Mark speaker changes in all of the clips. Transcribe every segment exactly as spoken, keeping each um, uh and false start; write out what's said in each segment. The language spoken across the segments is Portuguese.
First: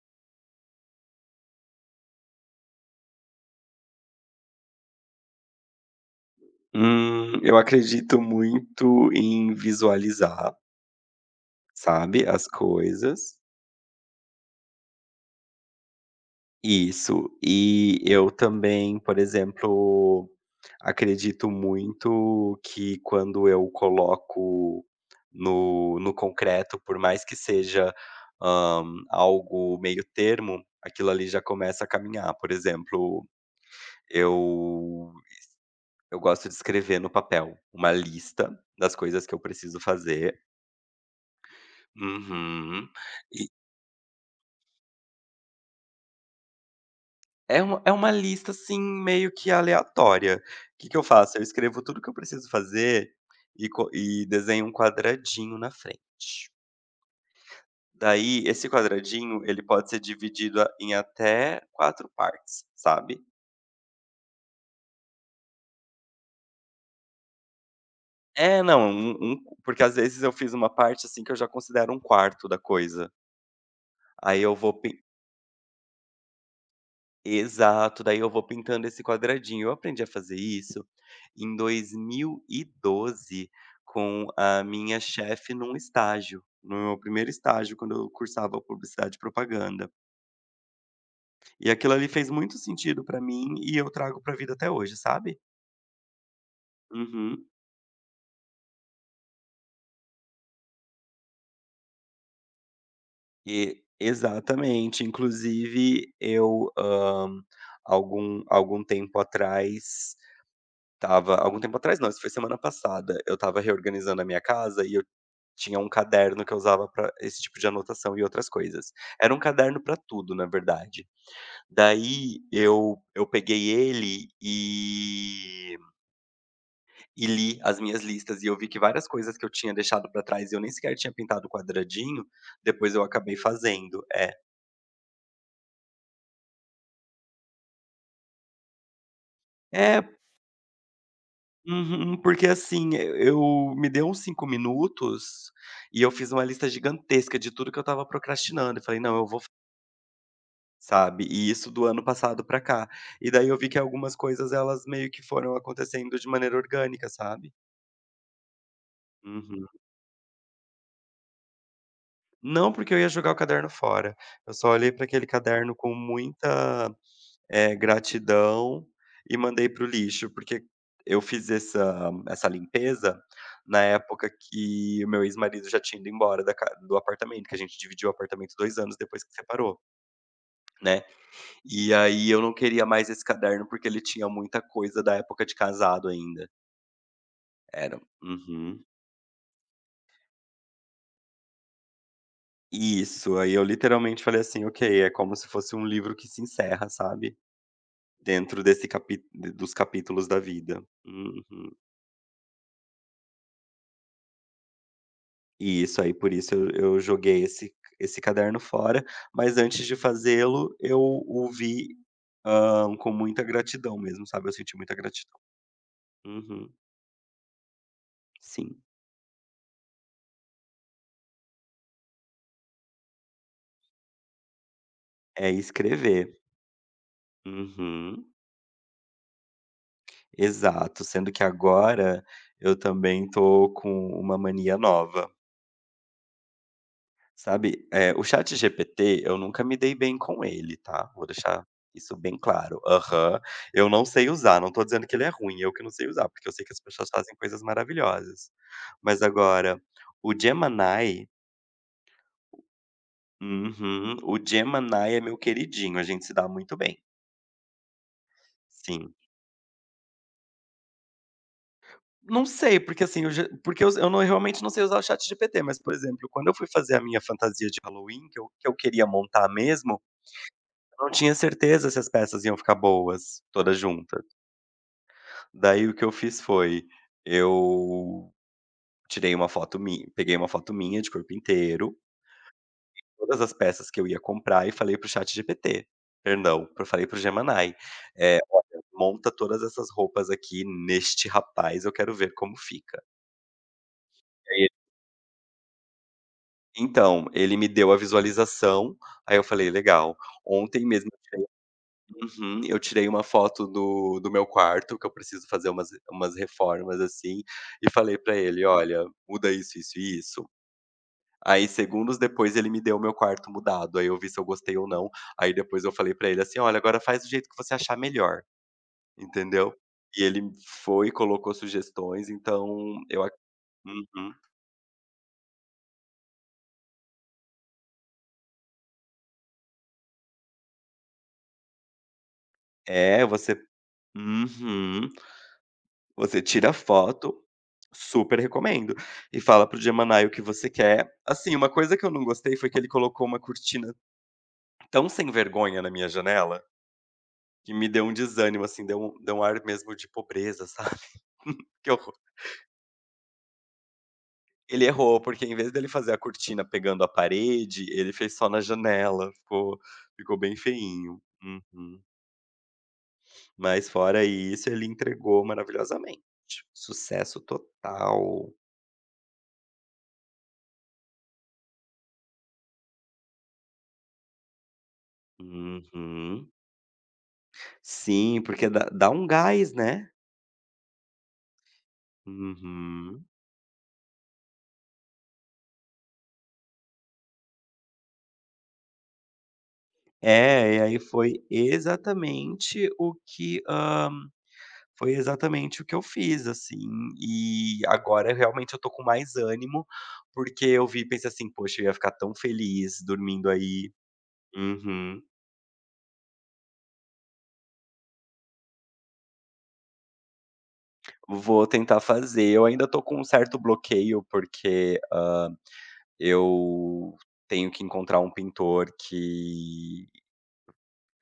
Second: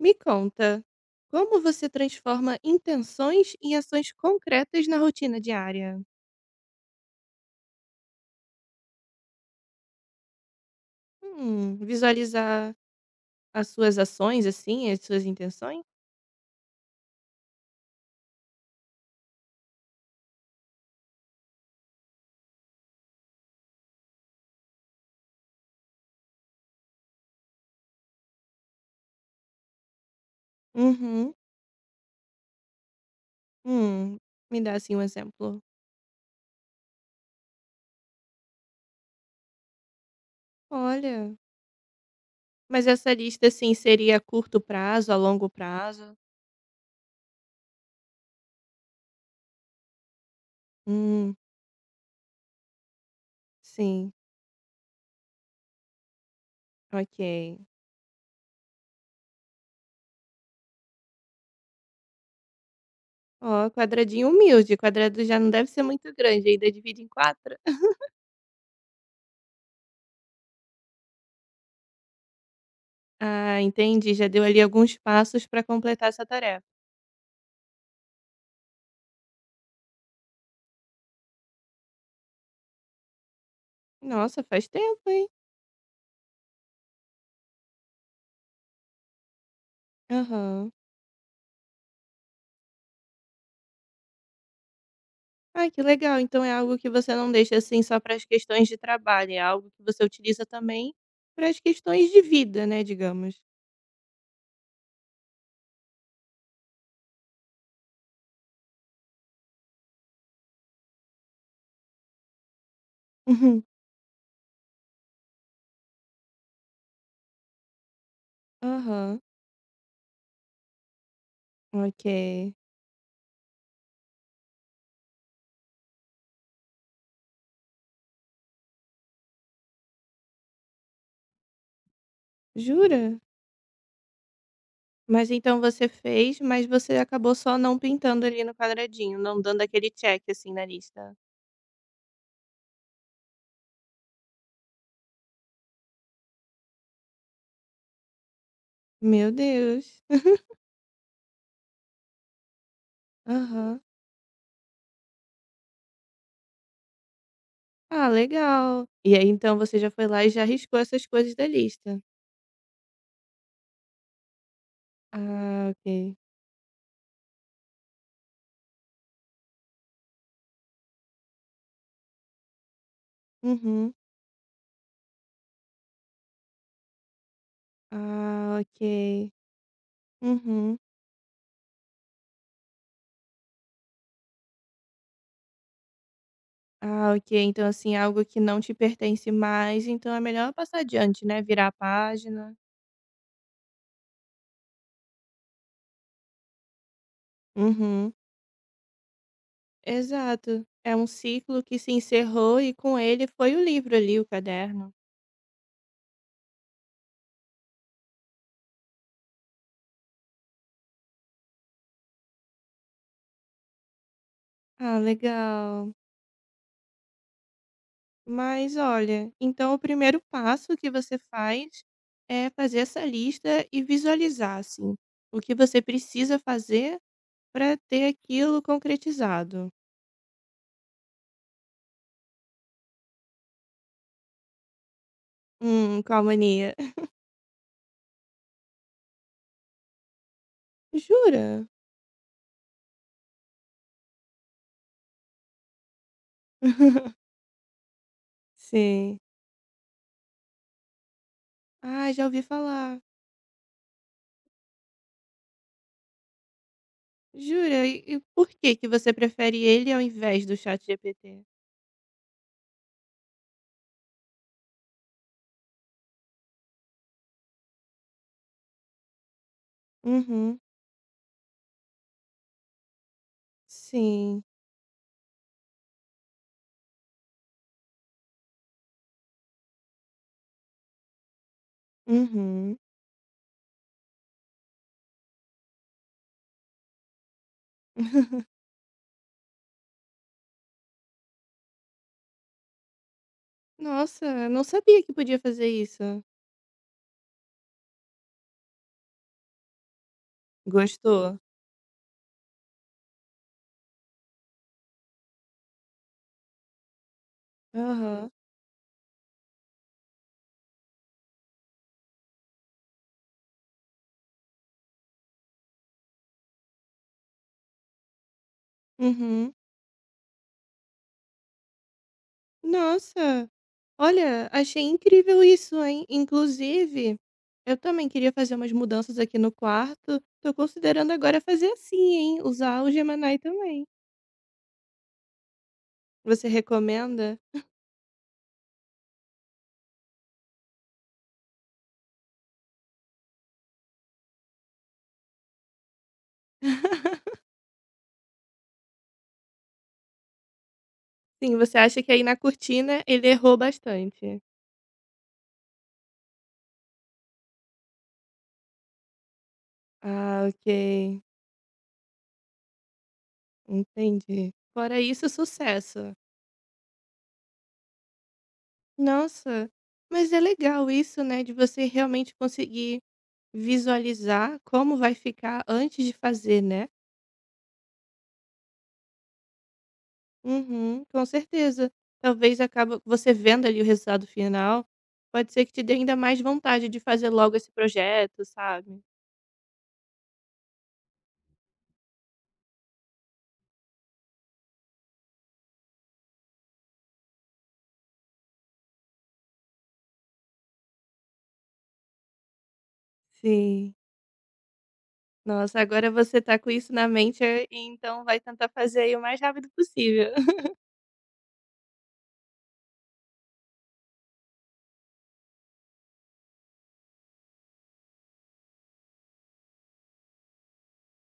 Speaker 1: Me conta, como você transforma intenções em ações concretas na rotina diária?
Speaker 2: Hum, eu acredito muito em visualizar,
Speaker 1: Hum,
Speaker 2: sabe, as
Speaker 1: visualizar
Speaker 2: coisas.
Speaker 1: as suas ações, assim, as suas intenções?
Speaker 2: Isso. E eu também, por exemplo, acredito muito que quando eu coloco no, no concreto, por mais que seja, hã, algo meio termo, aquilo ali
Speaker 1: Uhum.
Speaker 2: já começa a caminhar. Por exemplo,
Speaker 1: Hum, Me dá, assim, um
Speaker 2: eu
Speaker 1: exemplo.
Speaker 2: eu gosto de escrever no papel uma lista das coisas que eu preciso fazer.
Speaker 1: Olha, mas
Speaker 2: Uhum.
Speaker 1: essa lista,
Speaker 2: E
Speaker 1: assim, seria a curto prazo, a longo prazo?
Speaker 2: é uma é uma lista, assim, meio que aleatória. O que que eu
Speaker 1: Hum,
Speaker 2: faço? Eu escrevo tudo que eu preciso fazer e co
Speaker 1: sim,
Speaker 2: e desenho um quadradinho na frente.
Speaker 1: ok.
Speaker 2: Daí, esse quadradinho, ele pode ser dividido a em até quatro partes, sabe.
Speaker 1: Ó, quadradinho humilde, quadrado já não deve ser muito grande, ainda divide em quatro.
Speaker 2: É, não, um um porque às vezes eu fiz uma parte, assim, que eu já considero um quarto da coisa.
Speaker 1: Ah, entendi, já
Speaker 2: Aí
Speaker 1: deu
Speaker 2: eu
Speaker 1: ali
Speaker 2: vou pen
Speaker 1: alguns passos para completar essa tarefa.
Speaker 2: Exato, daí eu vou pintando esse quadradinho. Eu aprendi a fazer isso em dois mil e doze com
Speaker 1: Nossa,
Speaker 2: a
Speaker 1: faz
Speaker 2: minha
Speaker 1: tempo, hein?
Speaker 2: chefe num estágio, no meu primeiro estágio, quando eu cursava publicidade e propaganda.
Speaker 1: Aham.
Speaker 2: E aquilo ali fez muito sentido pra mim e eu trago pra vida até hoje, sabe?
Speaker 1: ah que legal. Então é algo que você não
Speaker 2: Uhum.
Speaker 1: deixa, assim, só para as questões de trabalho, é algo que você utiliza também para as questões de vida, né, digamos.
Speaker 2: E exatamente. Inclusive, eu, hã, algum algum tempo atrás, tava algum tempo atrás não, isso foi semana passada, eu estava
Speaker 1: Uhum.
Speaker 2: reorganizando a minha casa e eu tinha um caderno que eu usava pra esse tipo de anotação e outras coisas.
Speaker 1: Aham.
Speaker 2: Era um caderno pra tudo, na verdade. Daí
Speaker 1: Ok.
Speaker 2: eu eu peguei ele e e li as minhas listas e eu vi que várias coisas que eu tinha deixado pra trás e eu nem sequer tinha pintado o quadradinho, depois
Speaker 1: Jura?
Speaker 2: eu acabei fazendo. É.
Speaker 1: Mas então você fez, mas você acabou só não pintando ali no quadradinho, não dando aquele
Speaker 2: É.
Speaker 1: check, assim, na lista.
Speaker 2: Uhum, porque assim, eu eu- me deu uns cinco minutos, e eu fiz uma lista gigantesca de tudo que eu estava procrastinando, e falei: "Não, eu
Speaker 1: Meu
Speaker 2: vou f",
Speaker 1: Deus.
Speaker 2: sabe, e isso do ano passado pra cá. E daí eu vi que
Speaker 1: Aham.
Speaker 2: algumas coisas elas meio que foram acontecendo de maneira orgânica, sabe.
Speaker 1: Ah, legal. E aí então
Speaker 2: Uhum.
Speaker 1: você já foi lá e já riscou essas coisas da lista.
Speaker 2: Não, porque eu ia jogar o caderno fora, eu só olhei pra aquele
Speaker 1: Ah,
Speaker 2: caderno com
Speaker 1: ok.
Speaker 2: muita. É, gratidão, e mandei para o lixo, porque eu fiz essa essa limpeza na
Speaker 1: Uhum.
Speaker 2: época que o meu ex-marido já tinha ido embora da ca do apartamento, que a gente dividiu o apartamento
Speaker 1: Ah,
Speaker 2: dois anos depois
Speaker 1: ok.
Speaker 2: que separou,
Speaker 1: Uhum.
Speaker 2: né. E aí eu não queria mais esse caderno, porque ele tinha muita coisa da época de casado ainda.
Speaker 1: Ah, ok. Então, assim,
Speaker 2: Era.
Speaker 1: algo que não te
Speaker 2: Uhum.
Speaker 1: pertence mais, então é melhor passar adiante, né? Virar a página.
Speaker 2: Isso, aí eu literalmente falei assim: "Ok, é como se fosse um livro que se encerra, sabe,
Speaker 1: Uhum.
Speaker 2: dentro desse capi dos capítulos da
Speaker 1: Exato.
Speaker 2: vida".
Speaker 1: É um
Speaker 2: Uhum.
Speaker 1: ciclo que se encerrou e com ele foi o livro ali, o caderno.
Speaker 2: E isso aí, por isso eu eu joguei esse esse caderno fora, mas antes de fazê-lo, eu o vi, hã, com muita gratidão mesmo, sabe, eu senti muita
Speaker 1: Ah,
Speaker 2: gratidão.
Speaker 1: legal.
Speaker 2: Uhum,
Speaker 1: Mas
Speaker 2: sim.
Speaker 1: olha, então o primeiro passo que você faz é fazer essa lista e visualizar, assim, o
Speaker 2: É
Speaker 1: que você precisa
Speaker 2: escrever.
Speaker 1: fazer para ter
Speaker 2: Uhum,
Speaker 1: aquilo concretizado.
Speaker 2: exato, sendo que agora eu também tô com uma mania nova.
Speaker 1: Hum, qual mania?
Speaker 2: Sabe, eh, o ChatGPT, eu nunca me dei bem com ele, tá, vou
Speaker 1: Jura?
Speaker 2: deixar isso bem claro. Aham. Eu não sei usar, não tô dizendo que ele é ruim, eu que não sei usar, porque eu sei que as pessoas fazem coisas maravilhosas.
Speaker 1: Sim.
Speaker 2: Mas agora, o Gemini
Speaker 1: Ah, já ouvi falar.
Speaker 2: uhum. O Gemini é meu queridinho, a gente se dá muito bem,
Speaker 1: Jura? E e por que que você
Speaker 2: sim.
Speaker 1: prefere ele ao invés do Chat ChatGPT?
Speaker 2: Não sei, porque assim, eu já porque eu eu não, realmente não sei usar o chat ChatGPT, mas, por exemplo, quando eu fui fazer a minha fantasia de Halloween, que eu que eu queria montar mesmo,
Speaker 1: Uhum,
Speaker 2: eu não tinha certeza se as peças iam ficar boas, todas juntas.
Speaker 1: sim.
Speaker 2: Daí o que eu fiz foi, eu tirei uma foto minha peguei uma foto minha de corpo inteiro,
Speaker 1: Uhum.
Speaker 2: todas as peças que eu ia comprar e falei para o ChatGPT, perdão, eu falei pro Gemini, eh, "Olha, monta todas essas roupas aqui neste rapaz, eu quero ver como fica".
Speaker 1: Nossa,
Speaker 2: E
Speaker 1: não
Speaker 2: aí
Speaker 1: sabia que podia fazer isso.
Speaker 2: então, ele me deu a visualização, aí eu falei: "Legal". Ontem mesmo,
Speaker 1: Gostou?
Speaker 2: uhum, eu tirei uma foto do do meu quarto, que eu preciso fazer umas umas reformas, assim, e falei
Speaker 1: Aham.
Speaker 2: para ele: "Olha, muda isso, isso e isso". Aí segundos depois ele me deu o meu quarto mudado, aí eu vi se eu gostei ou não, aí depois eu falei pra ele assim: "Olha, agora faz do jeito que você achar melhor",
Speaker 1: Uhum.
Speaker 2: entendeu. E ele foi, colocou sugestões, então eu ac
Speaker 1: Nossa,
Speaker 2: uhum.
Speaker 1: olha, achei incrível isso, hein? Inclusive, eu também queria fazer umas mudanças aqui no quarto. Tô considerando agora fazer assim, hein? Usar o
Speaker 2: É,
Speaker 1: Gemini
Speaker 2: você
Speaker 1: também.
Speaker 2: uhum. Você
Speaker 1: Você
Speaker 2: tira
Speaker 1: recomenda?
Speaker 2: foto, super recomendo, e fala pro o Gemini o que você quer. Assim, uma coisa que eu não gostei foi que ele colocou uma cortina tão sem vergonha na minha janela, que me deu um desânimo, assim, deu um deu um ar mesmo de pobreza, sabe.
Speaker 1: Sim, você
Speaker 2: Que
Speaker 1: acha que
Speaker 2: horror.
Speaker 1: aí na cortina ele errou bastante?
Speaker 2: Ele errou, porque em vez dele fazer a cortina pegando a parede, ele fez só na janela, ficou ficou
Speaker 1: Ah,
Speaker 2: bem feinho.
Speaker 1: ok.
Speaker 2: Uhum. Mas fora
Speaker 1: Entendi.
Speaker 2: isso, ele
Speaker 1: Fora isso,
Speaker 2: entregou
Speaker 1: sucesso.
Speaker 2: maravilhosamente. Sucesso total.
Speaker 1: Nossa, mas é legal isso, né, de você realmente conseguir visualizar como vai ficar antes de
Speaker 2: Uhum.
Speaker 1: fazer, né?
Speaker 2: Sim, porque dá dá um gás, né.
Speaker 1: Uhum, com certeza. Talvez acaba
Speaker 2: Uhum.
Speaker 1: você vendo ali o resultado final, pode ser que te dê ainda mais vontade de fazer logo esse projeto, sabe?
Speaker 2: É, e aí foi exatamente o que, ah, foi exatamente o que eu fiz, assim, e agora realmente eu tô com mais ânimo, porque eu vi e pensei assim: "Poxa, eu ia ficar tão feliz dormindo aí".
Speaker 1: Sim.
Speaker 2: Uhum.
Speaker 1: Nossa, agora você tá com isso na mente, eh, então vai tentar fazer aí o mais rápido possível.
Speaker 2: Vou tentar fazer. Eu ainda tô com um certo bloqueio, porque, hã, eu tenho que encontrar um pintor que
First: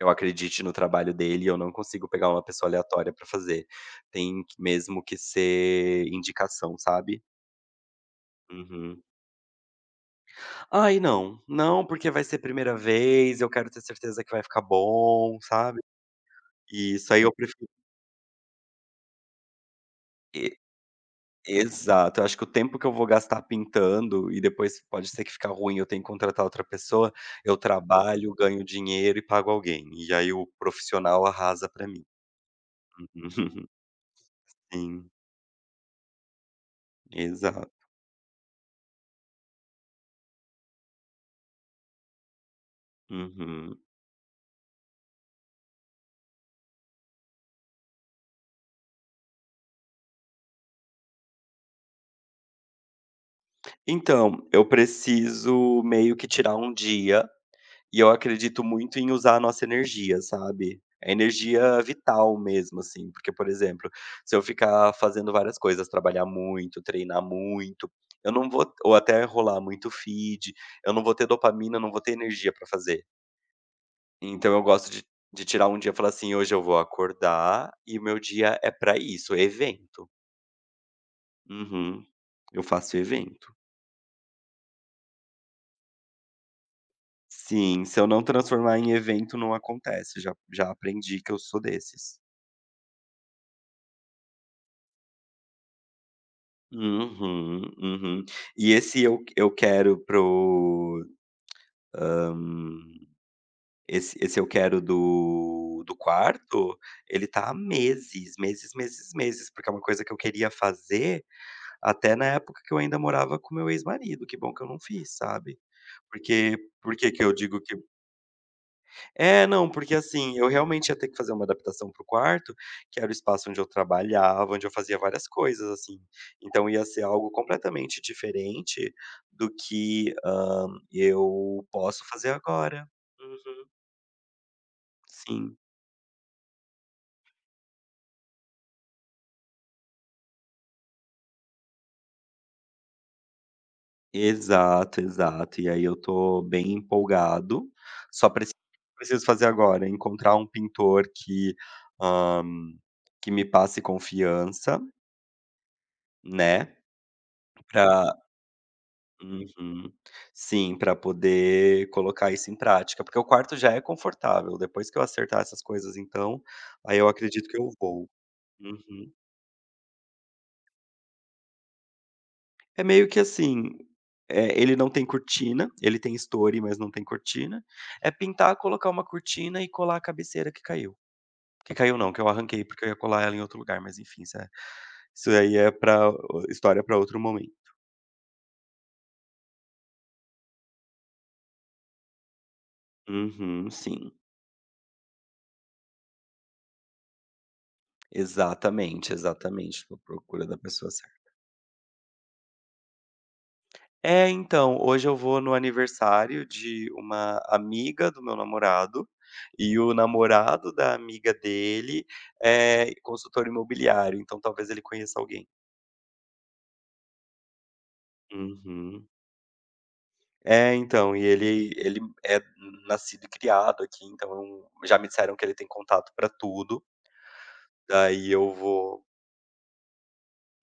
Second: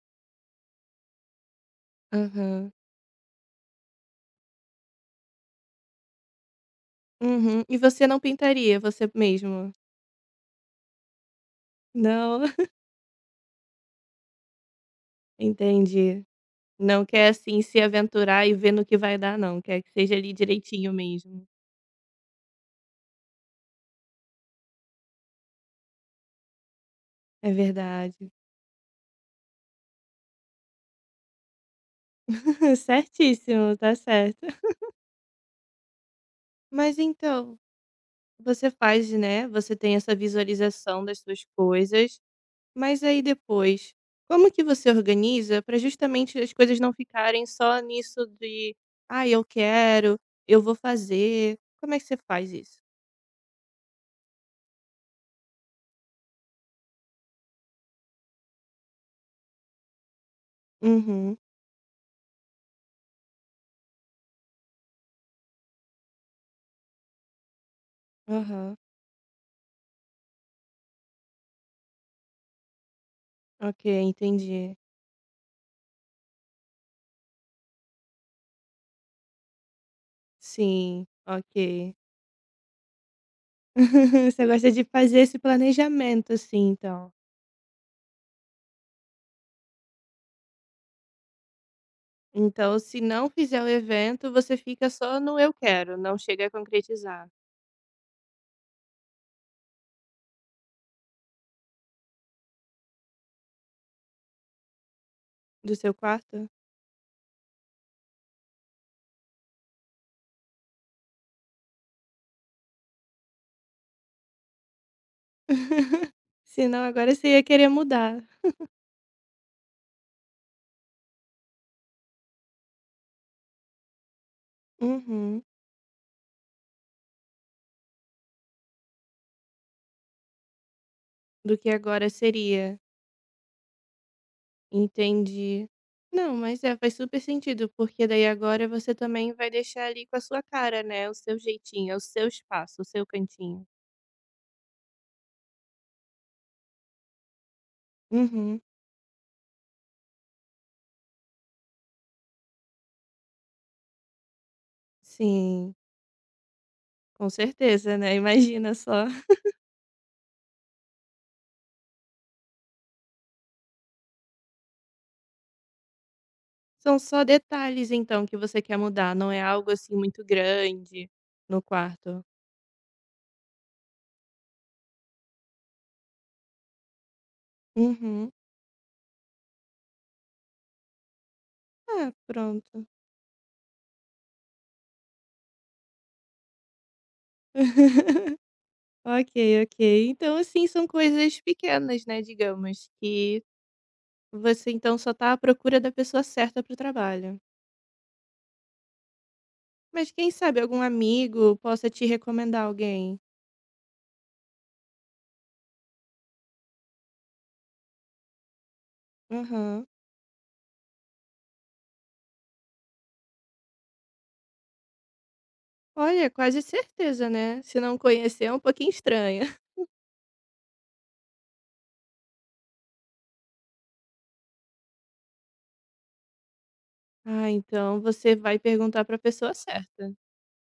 Speaker 2: eu acredite no trabalho dele, eu não consigo pegar uma pessoa
Speaker 1: Aham.
Speaker 2: aleatória pra fazer. Tem que mesmo que ser indicação, sabe?
Speaker 1: Uhum. E você não pintaria
Speaker 2: Uhum.
Speaker 1: você mesmo?
Speaker 2: Ai não, não porque vai ser
Speaker 1: Não?
Speaker 2: primeira vez, eu quero ter certeza que vai ficar bom, sabe.
Speaker 1: Entendi.
Speaker 2: E
Speaker 1: Não
Speaker 2: isso, aí
Speaker 1: quer,
Speaker 2: eu
Speaker 1: assim,
Speaker 2: prefiro.
Speaker 1: se aventurar e ver no que vai dar não, quer que seja ali
Speaker 2: E
Speaker 1: direitinho mesmo.
Speaker 2: exato, eu acho que o tempo que eu vou gastar pintando e depois pode ser que fica ruim, eu tenho que contratar outra pessoa,
Speaker 1: É
Speaker 2: eu
Speaker 1: verdade.
Speaker 2: trabalho, ganho dinheiro e pago alguém, e aí o profissional arrasa pra mim.
Speaker 1: Certíssimo, tá certo.
Speaker 2: Sim,
Speaker 1: Mas então,
Speaker 2: exato.
Speaker 1: você faz, né, você tem essa visualização das suas coisas, mas aí
Speaker 2: Uhum.
Speaker 1: depois, como que você organiza para justamente as coisas não ficarem só nisso de: ah eu quero, eu vou fazer". Como é que você faz isso?
Speaker 2: Então, eu preciso meio que tirar um dia. E eu acredito muito em usar a nossa energia, sabe. É
Speaker 1: Uhum.
Speaker 2: energia vital mesmo, assim, porque, por exemplo, se eu ficar fazendo várias coisas, trabalhar muito, treinar muito, eu não vou
Speaker 1: Aham.
Speaker 2: ou até rolar muito feed, eu não vou ter dopamina, eu não vou ter energia pra fazer.
Speaker 1: Ok,
Speaker 2: Então eu
Speaker 1: entendi.
Speaker 2: gosto de de tirar um dia e falar assim: "Hoje eu vou acordar e o meu dia é pra isso, evento".
Speaker 1: Sim, ok.
Speaker 2: Uhum. Eu faço evento.
Speaker 1: Você gosta de fazer esse planejamento, assim, então.
Speaker 2: Sim, se eu não transformar em evento, não acontece. Já já aprendi que eu sou desses.
Speaker 1: Então, se não fizer o evento, você fica só no eu quero, não chega a concretizar.
Speaker 2: Uhum, uhum. E esse eu eu quero pro o, esse esse eu quero
Speaker 1: Do
Speaker 2: do
Speaker 1: seu
Speaker 2: do
Speaker 1: quarto?
Speaker 2: quarto, ele tá há meses, meses, meses, meses, porque é uma coisa que eu queria fazer até na época que eu ainda morava com meu ex-marido, que bom que eu não fiz, sabe. Porque
Speaker 1: Senão
Speaker 2: por que
Speaker 1: agora
Speaker 2: que
Speaker 1: você
Speaker 2: eu
Speaker 1: ia
Speaker 2: digo
Speaker 1: querer
Speaker 2: que
Speaker 1: mudar.
Speaker 2: É, não, porque assim, eu realmente ia ter que fazer uma adaptação pro quarto, que era o espaço onde eu trabalhava, onde eu fazia várias
Speaker 1: Uhum.
Speaker 2: coisas, assim. Então ia ser algo completamente diferente do que, hã,
Speaker 1: Do
Speaker 2: eu
Speaker 1: que
Speaker 2: posso
Speaker 1: agora
Speaker 2: fazer
Speaker 1: seria.
Speaker 2: agora. Uhum. Sim.
Speaker 1: Entendi. Não, mas é, faz super sentido, porque daí agora você também vai deixar ali com a sua cara, né? O seu jeitinho, é o seu espaço, o seu cantinho.
Speaker 2: Exato, exato. E aí eu tô bem empolgado, só preci
Speaker 1: Uhum.
Speaker 2: preciso fazer agora, encontrar um pintor que, hã, que me passe confiança,
Speaker 1: Sim.
Speaker 2: né.
Speaker 1: Com certeza, né, imagina só.
Speaker 2: Uhum. Sim, para poder colocar isso em prática, porque o quarto já é confortável, depois que eu acertar essas coisas então,
Speaker 1: São
Speaker 2: aí eu
Speaker 1: só
Speaker 2: acredito que eu
Speaker 1: detalhes
Speaker 2: vou.
Speaker 1: então que você quer
Speaker 2: Uhum.
Speaker 1: mudar, não é algo, assim, muito grande no quarto.
Speaker 2: É meio que assim, eh, ele não tem cortina, ele tem estore, mas não tem cortina, é
Speaker 1: Uhum.
Speaker 2: pintar, colocar uma cortina e colar a cabeceira que caiu. Que caiu
Speaker 1: Ah,
Speaker 2: não, que eu arranquei, porque
Speaker 1: pronto.
Speaker 2: eu ia colar ela em outro lugar, mas enfim, isso é, isso aí é para história para outro momento.
Speaker 1: Ok, ok. Então, assim, são coisas pequenas, né, digamos, que
Speaker 2: Uhum, sim.
Speaker 1: você então só tá à procura da pessoa certa para o trabalho.
Speaker 2: Exatamente, exatamente, tô à
Speaker 1: Mas quem
Speaker 2: procura da
Speaker 1: sabe algum
Speaker 2: pessoa certa.
Speaker 1: amigo possa te recomendar alguém.
Speaker 2: É, então, hoje eu vou no aniversário de uma amiga do meu namorado, e
Speaker 1: Aham.
Speaker 2: o namorado da amiga dele é consultor imobiliário, então talvez ele conheça alguém.
Speaker 1: Olha, quase certeza, né, se não conhecer é um pouquinho
Speaker 2: Uhum.
Speaker 1: estranho.
Speaker 2: É, então, e ele ele é nascido e criado aqui, então já me disseram que ele tem contato pra tudo.
Speaker 1: Ah, então
Speaker 2: Daí
Speaker 1: você
Speaker 2: eu
Speaker 1: vai perguntar
Speaker 2: vou
Speaker 1: para pessoa certa.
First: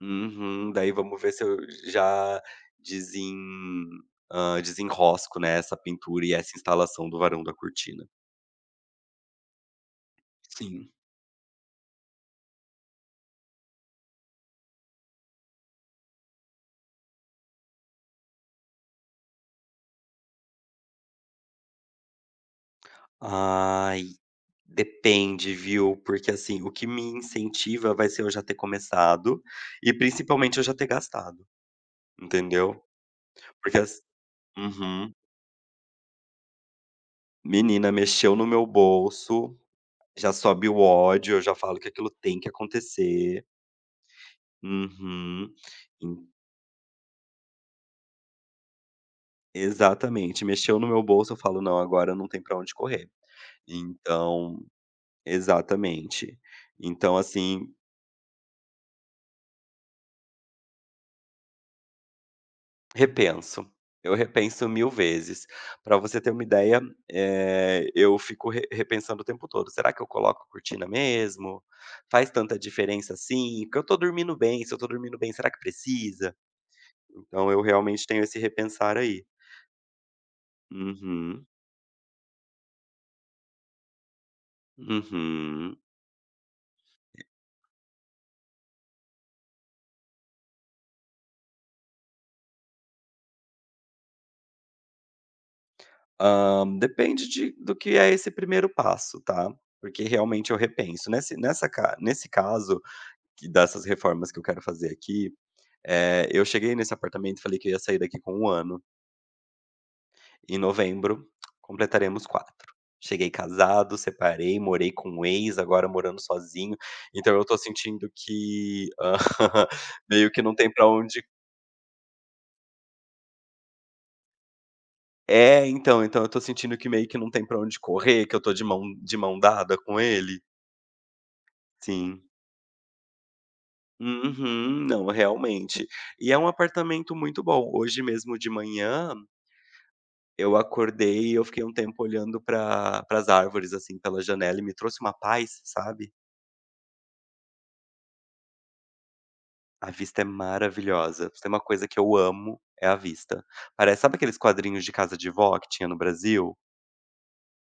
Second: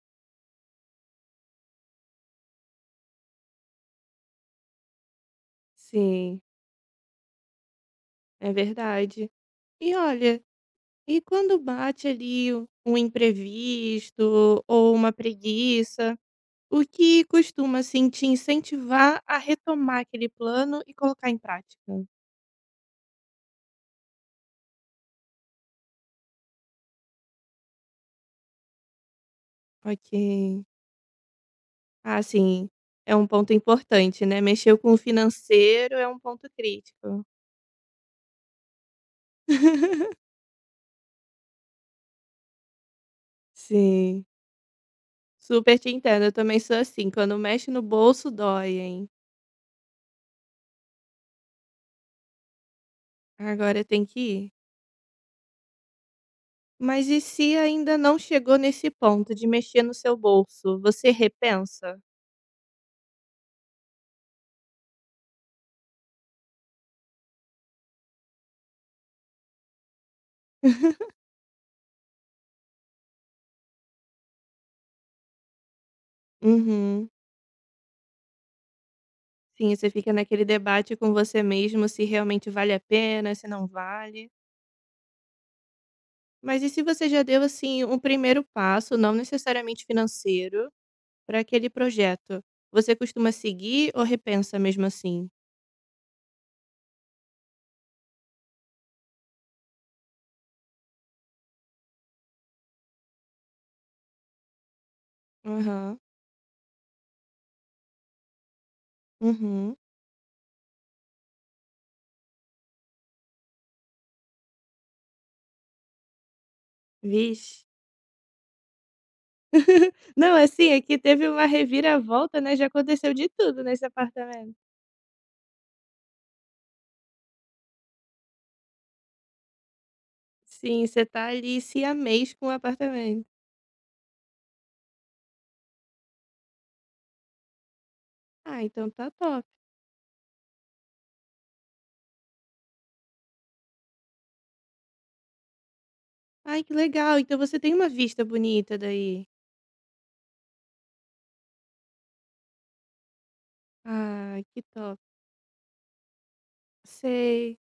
Speaker 2: Uhum. Daí vamos ver se eu já desen hã, desenrosco, né, essa pintura e
Speaker 1: Sim,
Speaker 2: essa instalação do varão da cortina.
Speaker 1: é verdade. E olha,
Speaker 2: Sim.
Speaker 1: e quando bate ali um um imprevisto ou uma preguiça, o que costuma assim te incentivar a retomar aquele plano e colocar em prática?
Speaker 2: Ai, depende, viu? Porque assim, o que me incentiva vai ser eu já ter começado e principalmente eu
Speaker 1: Ok.
Speaker 2: já ter gastado,
Speaker 1: Ah, sim,
Speaker 2: entendeu?
Speaker 1: é um ponto
Speaker 2: Porque as
Speaker 1: importante, né? Mexeu com o
Speaker 2: uhum.
Speaker 1: financeiro é um ponto crítico.
Speaker 2: Menina, mexeu no meu bolso, já sobe o ódio, eu já falo que aquilo tem que acontecer.
Speaker 1: Sim,
Speaker 2: Uhum.
Speaker 1: super te entendo.
Speaker 2: En
Speaker 1: Eu também sou assim. Quando mexe no bolso, dói, hein?
Speaker 2: Exatamente, mexeu no meu bolso, eu falo: "Não, agora não tem pra onde correr".
Speaker 1: Agora tem que ir.
Speaker 2: Então exatamente.
Speaker 1: Mas
Speaker 2: Então
Speaker 1: e se
Speaker 2: assim
Speaker 1: ainda não chegou nesse ponto de mexer no seu bolso, você repensa?
Speaker 2: Repenso. Eu repenso mil vezes. Pra você ter uma ideia, eh, eu fico re repensando o tempo todo: "Será que eu coloco a cortina mesmo? Faz tanta diferença assim? Porque eu tô dormindo bem, se eu tô dormindo bem, será que precisa?".
Speaker 1: Uhum.
Speaker 2: Então eu realmente tenho esse repensar aí.
Speaker 1: Sim, você fica naquele debate com você
Speaker 2: Uhum,
Speaker 1: mesmo se realmente vale a pena, se não vale.
Speaker 2: uhum.
Speaker 1: Mas e se você já deu assim um primeiro passo, não necessariamente financeiro, para aquele projeto? Você costuma seguir ou repensa mesmo assim?
Speaker 2: Hã, depende de do que é esse primeiro passo, tá. Porque realmente eu repenso. Nesse nessa ca Nesse caso, que dessas reformas que eu quero fazer aqui.
Speaker 1: Aham.
Speaker 2: Eh, eu cheguei nesse apartamento e falei que eu ia sair daqui com um ano.
Speaker 1: Uhum.
Speaker 2: Em novembro, completaremos quatro. Cheguei casado, separei, morei com um ex, agora morando sozinho. Então eu
Speaker 1: Vixe.
Speaker 2: tô sentindo que, meio
Speaker 1: Não,
Speaker 2: que não tem
Speaker 1: assim,
Speaker 2: pra
Speaker 1: aqui
Speaker 2: onde.
Speaker 1: teve uma reviravolta, né? Já aconteceu de tudo nesse apartamento.
Speaker 2: É, então então eu tô sentindo que meio que não tem pra onde correr, que eu tô de mão de mão dada com ele.
Speaker 1: Sim, você tá ali
Speaker 2: Sim.
Speaker 1: siamês com o apartamento.
Speaker 2: Uhum. Não, realmente. E é um apartamento muito bom. Hoje mesmo de
Speaker 1: Ah, então
Speaker 2: manhã,
Speaker 1: tá top.
Speaker 2: eu acordei e eu fiquei um tempo olhando para as árvores, assim, pela janela e me trouxe uma paz, sabe.
Speaker 1: Ai, que legal. Então você tem uma vista bonita daí.
Speaker 2: A vista é maravilhosa. Se tem uma coisa que eu amo, é a vista. Parece, sabe, aqueles
Speaker 1: Ah, que
Speaker 2: quadrinhos de
Speaker 1: top.
Speaker 2: casa de vó que tinha no Brasil?
Speaker 1: Sei.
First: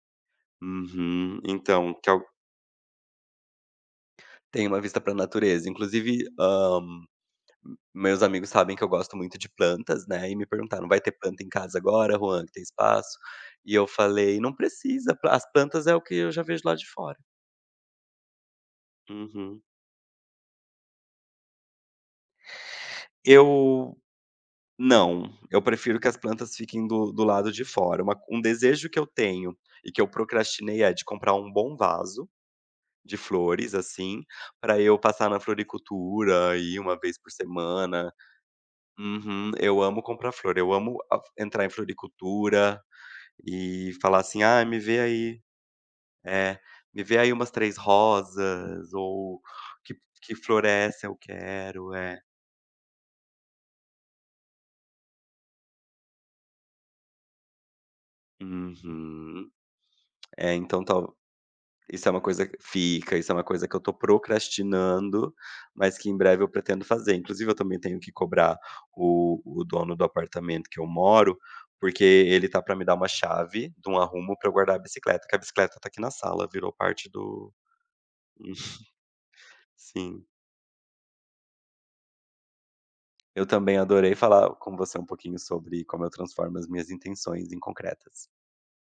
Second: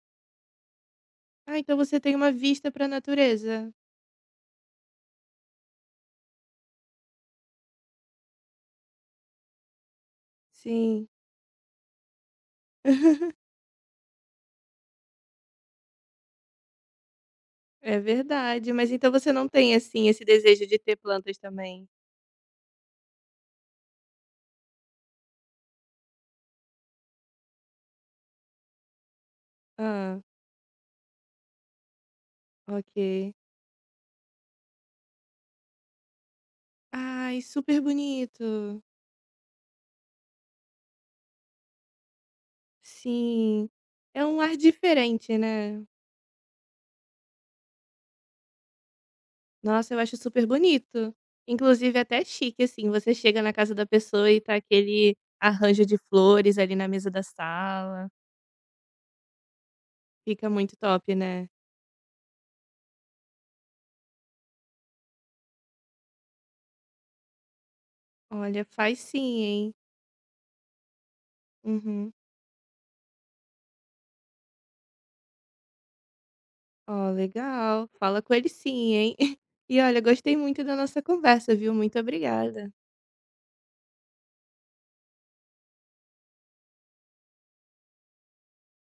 Speaker 2: Uhum.
Speaker 1: Ah, então
Speaker 2: Então,
Speaker 1: você
Speaker 2: que
Speaker 1: tem
Speaker 2: eu
Speaker 1: uma vista pra natureza.
Speaker 2: tem uma vista pra natureza. Inclusive, hã, meus amigos sabem que eu gosto muito de plantas, né, e me perguntaram: "Vai
Speaker 1: Sim.
Speaker 2: ter planta em casa agora, Juan, que tem espaço?" E eu falei: "Não precisa, pla as plantas é o que eu já vejo lá de fora".
Speaker 1: É verdade. Mas então você não
Speaker 2: Uhum.
Speaker 1: tem, assim, esse desejo de ter plantas também?
Speaker 2: Eu Não, eu prefiro que as plantas fiquem do do lado de fora. Uma um desejo que eu tenho e que eu
Speaker 1: Ah,
Speaker 2: procrastinei é de comprar um bom vaso de
Speaker 1: ok.
Speaker 2: flores, assim, para eu passar na floricultura, aí uma vez por
Speaker 1: Ai, super
Speaker 2: semana.
Speaker 1: bonito.
Speaker 2: Uhum, eu amo comprar flor, eu amo a entrar em floricultura
Speaker 1: Sim.
Speaker 2: e falar
Speaker 1: É um
Speaker 2: assim:
Speaker 1: ar
Speaker 2: "Ah, me vê
Speaker 1: diferente,
Speaker 2: aí
Speaker 1: né?
Speaker 2: é, me vê aí umas três rosas", ou
Speaker 1: Nossa,
Speaker 2: "Que
Speaker 1: eu acho
Speaker 2: que
Speaker 1: super
Speaker 2: flor é essa?
Speaker 1: bonito.
Speaker 2: Eu quero",
Speaker 1: Inclusive é
Speaker 2: é.
Speaker 1: até chique, assim, você chega na casa da pessoa e tá aquele arranjo de flores ali na mesa da sala.
Speaker 2: Uhum.
Speaker 1: Fica
Speaker 2: É,
Speaker 1: muito
Speaker 2: então
Speaker 1: top,
Speaker 2: tal
Speaker 1: né.
Speaker 2: Isso é uma coisa que fica, isso é uma coisa que eu tô procrastinando, mas que em breve eu pretendo fazer. Inclusive eu também tenho que cobrar
Speaker 1: Olha, faz sim,
Speaker 2: o o
Speaker 1: hein.
Speaker 2: dono do apartamento que eu moro, porque
Speaker 1: Uhum.
Speaker 2: ele tá pra me dar uma chave de um arrumo pra eu guardar a bicicleta, que a bicicleta tá aqui na sala, virou parte
Speaker 1: Ó,
Speaker 2: do.
Speaker 1: legal. Fala com ele sim, hein. E olha,
Speaker 2: Sim.
Speaker 1: gostei muito da nossa conversa, viu. Muito obrigada.
Speaker 2: Eu também adorei falar com você um pouquinho sobre como eu transformo as minhas intenções em concretas.